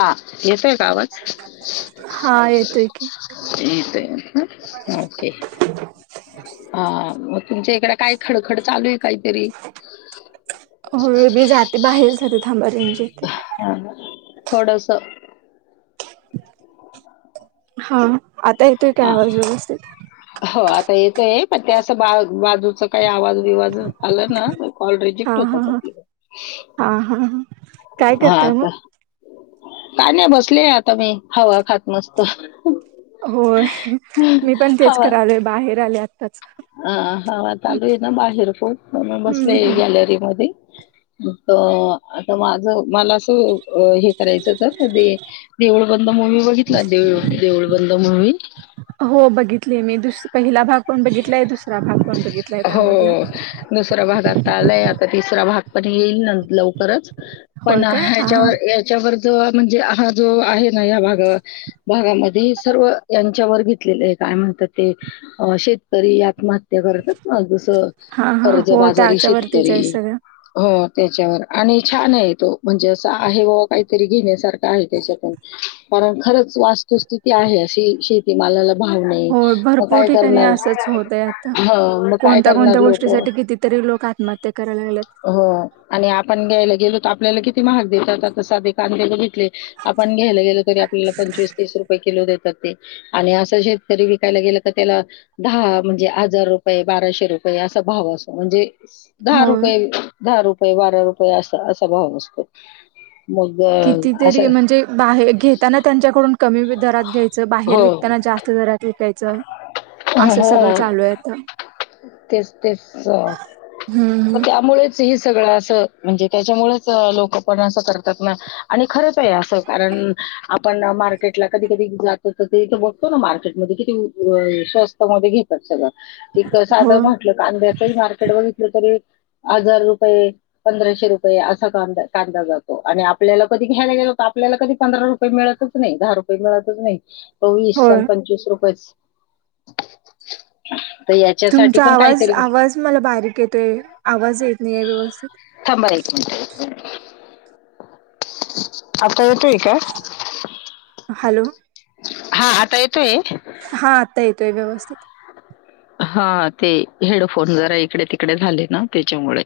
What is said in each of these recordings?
हा येतय का आवाज? हा येतोय की येतोय. ओके. हा मग तुमच्या इकड काय खडखड चालू आहे, काहीतरी. हो. मी जाते बाहेर जाते, थांबा रेंज येते. थोडंस. हा आता येतुय काय आवाज व्यवस्थित? हो आता येतोय पण त्या बा बाजूचा काही आवाज ज आला ना कॉल हा रिजेक्ट हा होतात हा आपले. हा हा हा काय हा करताय मग? आता काय नाय बसले आता मी, हवा खात मस्त. होय मी पण तेच हवा करालोय बाहेर आले आ हा हवा चालू आहे ना बाहेर खूप म्हणून बसलोय हम्म गॅलरी मधी. मग आता माझं. मला असं हे करायचं होतं तर देऊळ बंद मूवी बघितला देऊळ बंद. मूवी. हो बघितलं. भाग पण बघितलाय हो त्यामधला दुसरा भागात आता आलाय आता तीस रा भाग पण येल लवकरच होय पण काय हा ह्यचा हा ह्याच्यावर जो म्हणजे हा जो आहे ना या भागा भागामध्ये सर्व यांच्यावर घेतलेले आहे. काय म्हणत ते शेतकरी आत्महत्या. ते करतात ना जसं हा हा कर्ज हो बाजारी त्याच्यावरतीच आहे शेतकरी सगळं हो. त्याच्यावर आणि छान आहे तो म्हणजे असं आहे बावा काहीतरी घेण्यासारखा आहे त्याच्यातून. कारण खरंच वास्तुस्थिती आहे अशी शेतीमालाला भाव नाही मग काय. नाही करणार? असंच होत आहे आता हं, मग काय कोणत्या करणार कोणत्या लोकं? गोष्टीसाठीठी कितीतरी लोक आत्महत्या करायला लागलेत. हो आणि आपण घ्याला गेलो आपल्याला किती महाग देतात आता साधे कांदे बगितले आपण घायला गेलो तर आपल्याला पंचवीस तीस रुपये किलो देतात ते आणि अस शेतकरी विकायला गेल का त्याला दहा म्हणजे हजार रुपये बाराशे रुपये असा भाव असो म्हणजे त्या दहा होय रुपये दहा रुपये बारा रुपये अस असा भाव असतो. मग अ, अशा कितीतरी म्हणजे बाहेर घेताना त्यांच्याकडून कमी दरात घ्यायचं बाहेर हो, विकताना जास्त घरात विकायच अस सगळ हो. चालू आहे तेच तेच हम्म. त्यामुळेच ह सगळं असं म्हणजे त्याच्यामुळेच लोकं पण असं करतात ना आणि खरंच आहे असं कारण आपण मार्केटला कधी कधी जातो तर ते इथे बघतो ना मार्केटमध्ये कि स्वस्त मध्ये घेतात सगळ एक हो साधं म्हटलं कांद्याचही मार्केट बघितलं तरी हजार रुपये पंधराशे रुपये असा कांदा कांदा जातो आणि आपल्याला कधी घ्यायला गेलो आपल्याला कधी पंधरा रुपये मिळतच नाही दहा रुपये मिळतच नाही चोवीस आणि होय पंचवीस रुपयेच तुमचा आवाज आवाज मला बारीक येतोय आवाज येत नाही आहे व्यवस्थित अ आत्ता येतोय का हॅलो हा आता येतोय हा आता येतोय व्यवस्थित हा ते हेडफोन जरा इकडे तिकडे झाले ना त्याच्यामुळे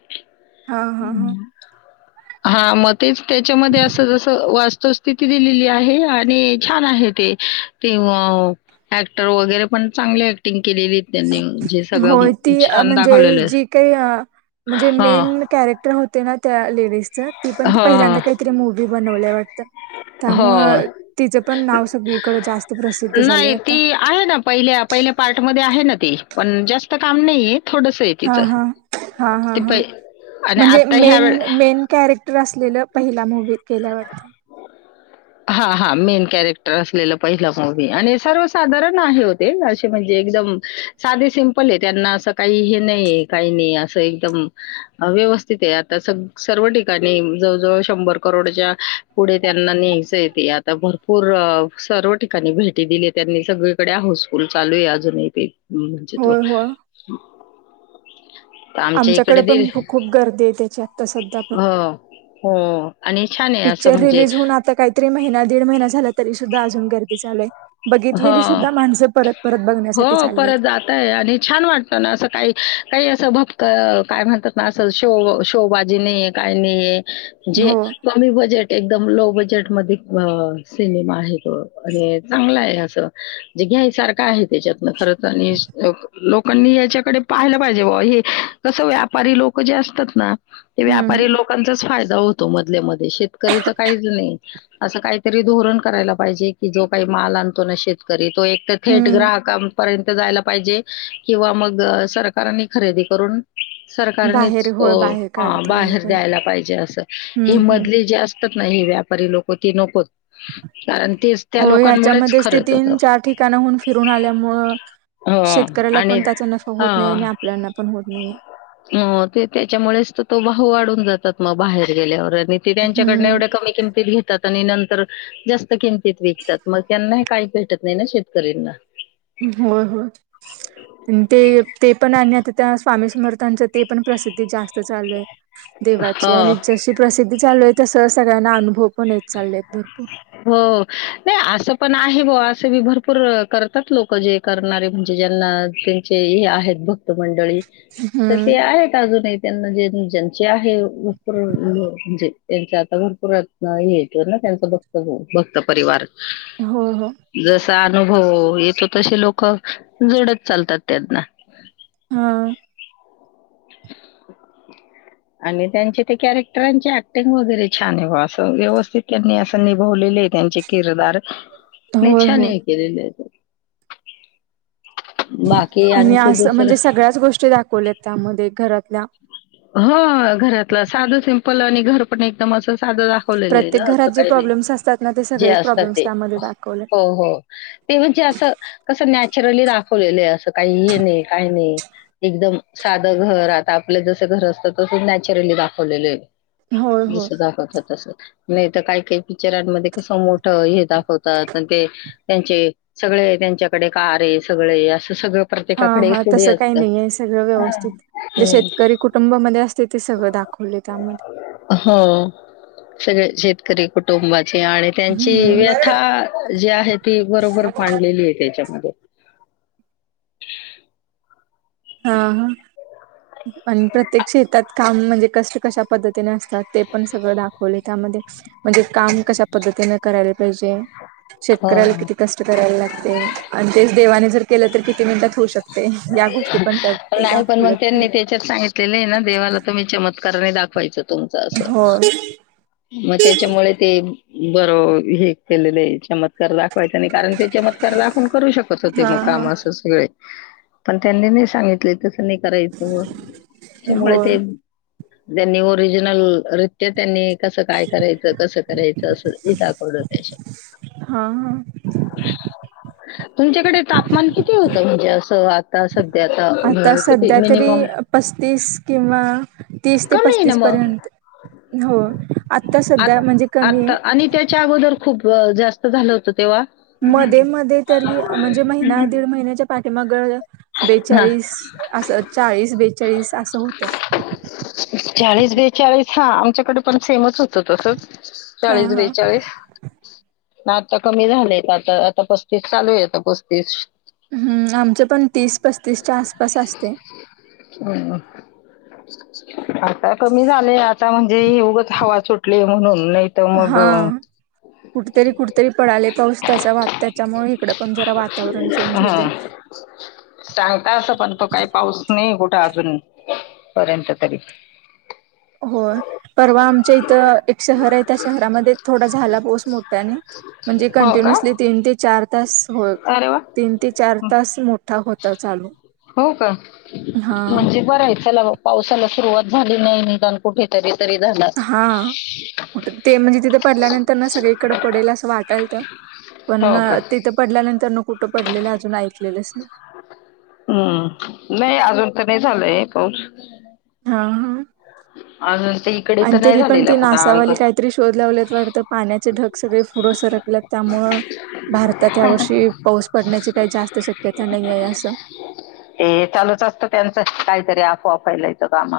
हा हा हा हा मग तेच त्याच्यामध्ये असं जस वास्तुस्थिती दिलेली आहे आणि छान आहे. ते ऍक्टर वगैरे पण चांगली ऍक्टिंग केलेली त्यांनी म्हणजे होय ती म्हणजे जी काही अ म्हणजे हा मेन कॅरेक्टर होते ना त्या लेडीजच ती पण त हा पहिल्यांदा काहीतरी मूवी् बनवल्या वाटत हो जास्त प्रसिद्ध झालंय नाही आता. ती आहे ना पहिले पहिले पार्ट मध्ये आहे ना ती पण जास्त काम नाही हा हा हा हा हा पै आणि म्हणजे आता ह्या मेन वेळ मेन कॅरेक्टर असलेलं पहिल्या मुूवीत केल्यावरती [inaudible] हा हा मेन कॅरेक्टर असलेलं पहिलं मूवी आणि सर्वसाधारण आहे होते असे म्हणजे एक साधे सिम्पल आहे त्यांना अस काही हे नाही काही नाही अस एकदम व्यवस्थित आता सर्व ठिकाणी ज जवळ शंभर करोडच्या पुढे त्यांना न्ह्यायचंय ते आता भरपूर सर्व ठिकाणी भेटी दिली त्यांनी सगळीकडे आ स्कूल चालू आहे अजूनही ते म्हणजे तो होय होय आमच्या इकडे आमच्याकडे दिल पण खू खूप गर्दी आहे त्याची आता सध्या पण हो हो आणि छान आहे असं पिक्चर म्हणजे रिलीज होऊन आता काही तर महिना दीड महिना झाला तरी सुद्धा अजून गर्दी चालू आहे हो बघितलेली सुद्धा माणसं परत परत बघण्यासाठी हो चालले परत आहेत जातय आणि छान वाटत ना असं काही काही असं भक्क काय म्हणतात ना असं शो शोबाजी नाहीये काय नाहीे जे हो कमी बजेट एक एकदम लो बजेट मध्ये सिनेमा आहे तो आणि चांगला आहे घ्यासारखं आहे त्याच्यातून खरतर आणि लोकांनी याच्याकडे पाहायला पाहिजे ओ हे कसं व्यापारी लोक जे असतात ना ते हम्म व्यापारी हम्म लोकांचाच फायदा होतो. मध्ये शेतकरीच काही नाही अस काहीतरी धोरण करायला पाहिजे की जो काही माल शेतकरी तो एक तर थेट हम्म ग्राहकांपर्यंत जायला पाहिजे किंवा मग सरकारनी खरेदी करून बाहेर सरकारनेच तो होय बाहेर काढता यायला बाहेर द्यायला पाहिजे अस हे हम्म हम् मधले जे असत आहेत ना व्यापारी लोक त नकोच कारण तेच त्या हो लोकांमुळे याच्यामध्येच ते तीन चार ठिकाणाहून फिरून आल्यामुळ ह शेतकऱ्याला आणि पण त्याचा नफा होत नाही आणि आपल्याना पण होत नाहीे हो ते त्याच्यामुळेच तो वाढून जातात मग बाहेर गेल्यावर आणि ते त्यांच्याकड हम्म एवढ्या कमी किमतीत घेतात आणि नंतर जास्त किमतीत विकतात मग त्यांना हे काही भेटत नाही ना शेतकऱ्यांना हो हो ते ते पण आणि आता त्या स्वामी मर त्यांच ते पण प्रसिद्धी जास्त चालू आहे देवाची हो, आणि जशी प्रसिद्धी चालू आहे सह सगळ्यांना अनुभव पण येत चाललेत भरपूर हो नाही अस पण आहे बुआ असे बी भरपूर करतात लोक जे करणारे म्हणजे ज्यांना त्यांचे हे आहेत भक्त मंडळी तर हम्म ते आहेत अजूनही त्यांना जे ज्यांचे आहे भरपूर म्हणजे त्यांचे आता भरपूर हे त्यांच भक्त भक्त परिवार हो हो जसा अनुभव येतो तसे लोक जोडत चालतात त्यांना हा [inaudible] आणि त्यांचे ते कॅरेक्टरांचे ऍक्टिंग वगैरे छान आहे बा असं व्यवस्थित त्यांनी असं निभवलेले आहे त्यांचे किरदार होय हो नि्छाने केलेले बाकी आणि आणखी असं दोसर म्हणजे सगळ्याच गोष्टी दाखवल्यात त्यामध्ये घरातल्या हो घरातलं साधं सिंपल आणि घर पण एकदम अस साधं दाखवलेलं आहे ना प्रत्येक असं घरात जे काही नाही प्रॉब्लेम्स असतात ना ते जे सगळेच असत प्रॉब्लेम्स ते त्यामध्ये दाखवले हो हो ते म्हणजे असं कस न ली दाखवलेलं अस काही हे नाही काही नाही एकदम साध घर आता आपलं जस घर असतं तस नॅचरली दाखवलेले होय आहे तस होय दाखवत तस नाही तर काही काही पिक्चरांमध्ये कसं मोठं हे दाखवतात ते त्यांचे सगळे त्यांच्याकडे कार आहे सगळे असं सगळं हा प्रत्येकाकडे हा थोडी तसं काही असतात. नाही आहे सगळं व्यवस्थित जे हम्म. शेतकरी कुटुंबामध्ये असते ते सगळं दाखवले त्यामध्ये हो शेतकरी कुटुब आणि त्यांची हम्म व्यथा जी आहे ती बरोबर मांडलेली आहे त्याच्यामध्ये [inaudible] हा ह आणि प्रत्येक शेतात काम म्हणजे कष्ट कशा पद्धतीने असत ते पण सगळं दाखवलय [inaudible] त्यामध्ये म्हणजे काम कशा पद्धतीने करायला पाहिजे? शेतकऱ्याला किती हो कष्ट करायला लागते [inaudible] आणि तेच देवाने जर केलं तर किती [unintelligible] मिनिटात होऊ शकतय, या गोष्टी पण त्यात [inaudible] नाही पण मग दाखवल्यात त्यांनी त्याच्यात सांगितलेले आहे ना देवाला तुम्ही चमत्काराने दाखवायच. तुमच हो असं [inaudible] मग त्याच्यामुळे ते बर.. हे केलेलं याच्या मत चमत्कार दाखवायचा नाही कारण ते चमत्कार दाखून करू शकत होते हा मग काम हा असं सगळे पण त्यांनी नाही सांगितले तसं नाही करायचं, त्याच्यामुळे हो ते त्यांनी ओरिजिनल रित्य -त्यांनी कसं काय करायचं कसं करायचं असं [unintelligible] दाखवल हा- हा.. तुमच्याकडे तापमान किती होतं? म्हणजे असं आता सध्या आता अं, किती सध्या तरी मिनिमम पस्तीस किंवा- तीस ते कमी आहे ना पस्तीस मग पर्यंत हो आता सध्या आत- म्हणजे कमी आता आणि आहे [inaudible] त्याच्या अगोदर खूप जास्त झालं होत तेव्हा मध्ये -मध्ये तरी म्हणजे महिना दीड महिन्याच्या पाठीमाग हा बेचाळीस असं चाळीस बेचाळीस असं होतं [inaudible] चाळीस- बेचाळीस हा आमच्याकडे पण सेमच होत तसच हा चाळीस हा बेचाळीस [inaudible] ना आता कमी झालेयत आता -आता पस्तीस चालू आहेेत पस्तीस हम्म आमचे पण तीस पस्तीसच्या आसपास असते हम्म. [inaudible] आता कमी झालय, आता म्हणजे ही उगच हवा सुटली म्हणून त मग कुठतरी- कुठतरी पडाले पाऊस त्याचा वा- त्याच्यामुळे इकडे पण जरा वातावरण चेंज हं. होतय. [inaudible] सांगता असं पण तो काही पाऊस नहिहे कुठे अजून पर्यंत तरी [inaudible] होय, परवा आमच्या इथं एक शहर आहे त्या शहरामध्ये थोडा झाला पाऊस मोठ्यानी. म्हणजे हो का कंटिन्युअसली तीन ते चार तास हो अरे वा तीन ते चार तास मोठा होता चालू [inaudible] हो का हा म्हणजे बर आहे चलाहो पावसाला सुरुवात झाली नाही निदान कुठेतरी तरी झाला हा कुठं -ते म्हणजे तिथे पडल्यानंतर ना सगळीकडं पडेल असं वाटालत पण हो ना का तिथं पडल्यानंतर न कुठं पडलेलं अजून ऐकलेलेच हम्म [inaudible] नाही अजून तर नाही झालंय पाऊस [inaudible] हा. ह.... आजून [inaudible] आणि तरी पण ते नासावाली काहीतरी शोध लावल्यात वाटतं पाण्याचे ढग सगळे पुढे सरकल्यात त्या मग भारतात या वर्षी पाऊस पडण्याची काही जास्त शक्यता नाही आहे असं [inaudible] ते चालूच असतं त्यांचं काहीतरी अफवा फेलवाच काम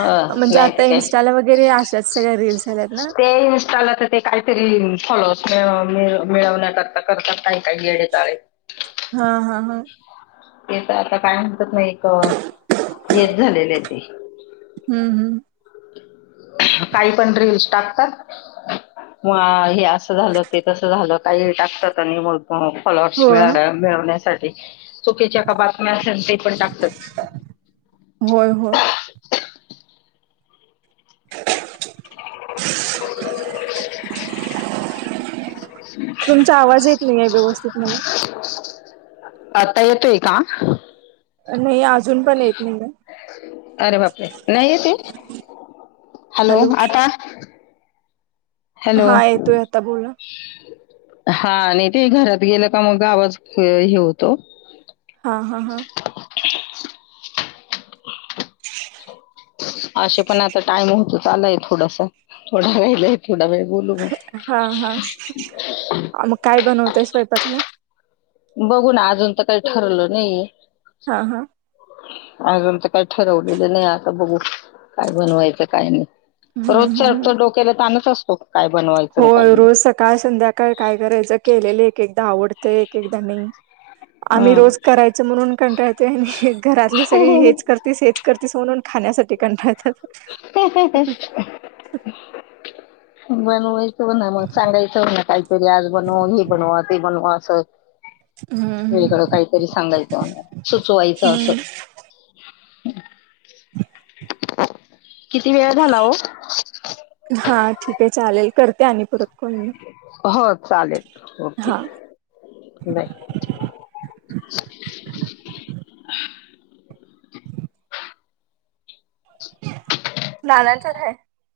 हं, [inaudible] म्हणजे नाही ते आता काय इन्स्टाला वगैरे अशाच सगळ्या रील्स आल्यात ना ते इन्स्टाला तर ते काहीतरी ह मिळवण्या -करता करतात काही- काही येडे चाळे ह हे काय आता काय म्हणतात का नाही कवा. हेच झालेले आहेत ते हम्म हम्म [inaudible] काही पण रिल्स टाकतात [inaudible] [unintelligible] हा हे असं झालं ते तसं झालं काही टाकतात आणि नाय प्लॉ -प्लॉट्स होय मि- मिळवण्यासाठी चुकीच्या का [inaudible] बातम्या असण ते पण टाकतात होय होय [inaudible] [inaudible] तुमचा आवाज येत नाही आहे व्यवस्थित म्हणे.. आता येतोय का नाही आज अरे बापरे नाही येशील हॅलो आता हॅलो हा येतोय आता बोला हा आणि ते घरात गेलं का मग आवाज हे होतो हा हा हा [unintelligible] असे पण आता टाइम होतच आलाय थोडासा थोडाच राहिलाय थोडा वेळ बोलू मग हा हा मग काय बनवतय स्वयंपाकला बघू ना अजून तर काही ठरवल नाहीे हे हा हा अजून तर काय ठरवलेलं नाही आता बघू काय बनवायचं काय नाही हम्म रोजच्या हम्म तर डोक्याला ताणच असतो काय बनवायचं काय होय नाही रोज सकाळ संध्याकाळ काय करायचं केलेलं एकदा आवडतं कि एक एकदा नही आम्ही रोज करायच म्हणून कंटाळते आणि हे घरातले सगळे हेच करतेस हेच करतेस म्हणून खाण्यासाठी कंटाळतात ह ह ह बनवायचं हो ना मग सांगायचं हो ना काहीतरी आज बनवा हे बनवा ते बनवा असं हम्म हम्म वेगडं काहीतरी सांगायचं म्ह सुचवायचं असं ह ह [inaudible] किती वेळा झाला हो हा ठीक आहे चालेल करते आणि परत कॉल मी हो चालेल ओके हा बाय नानाचाच आहे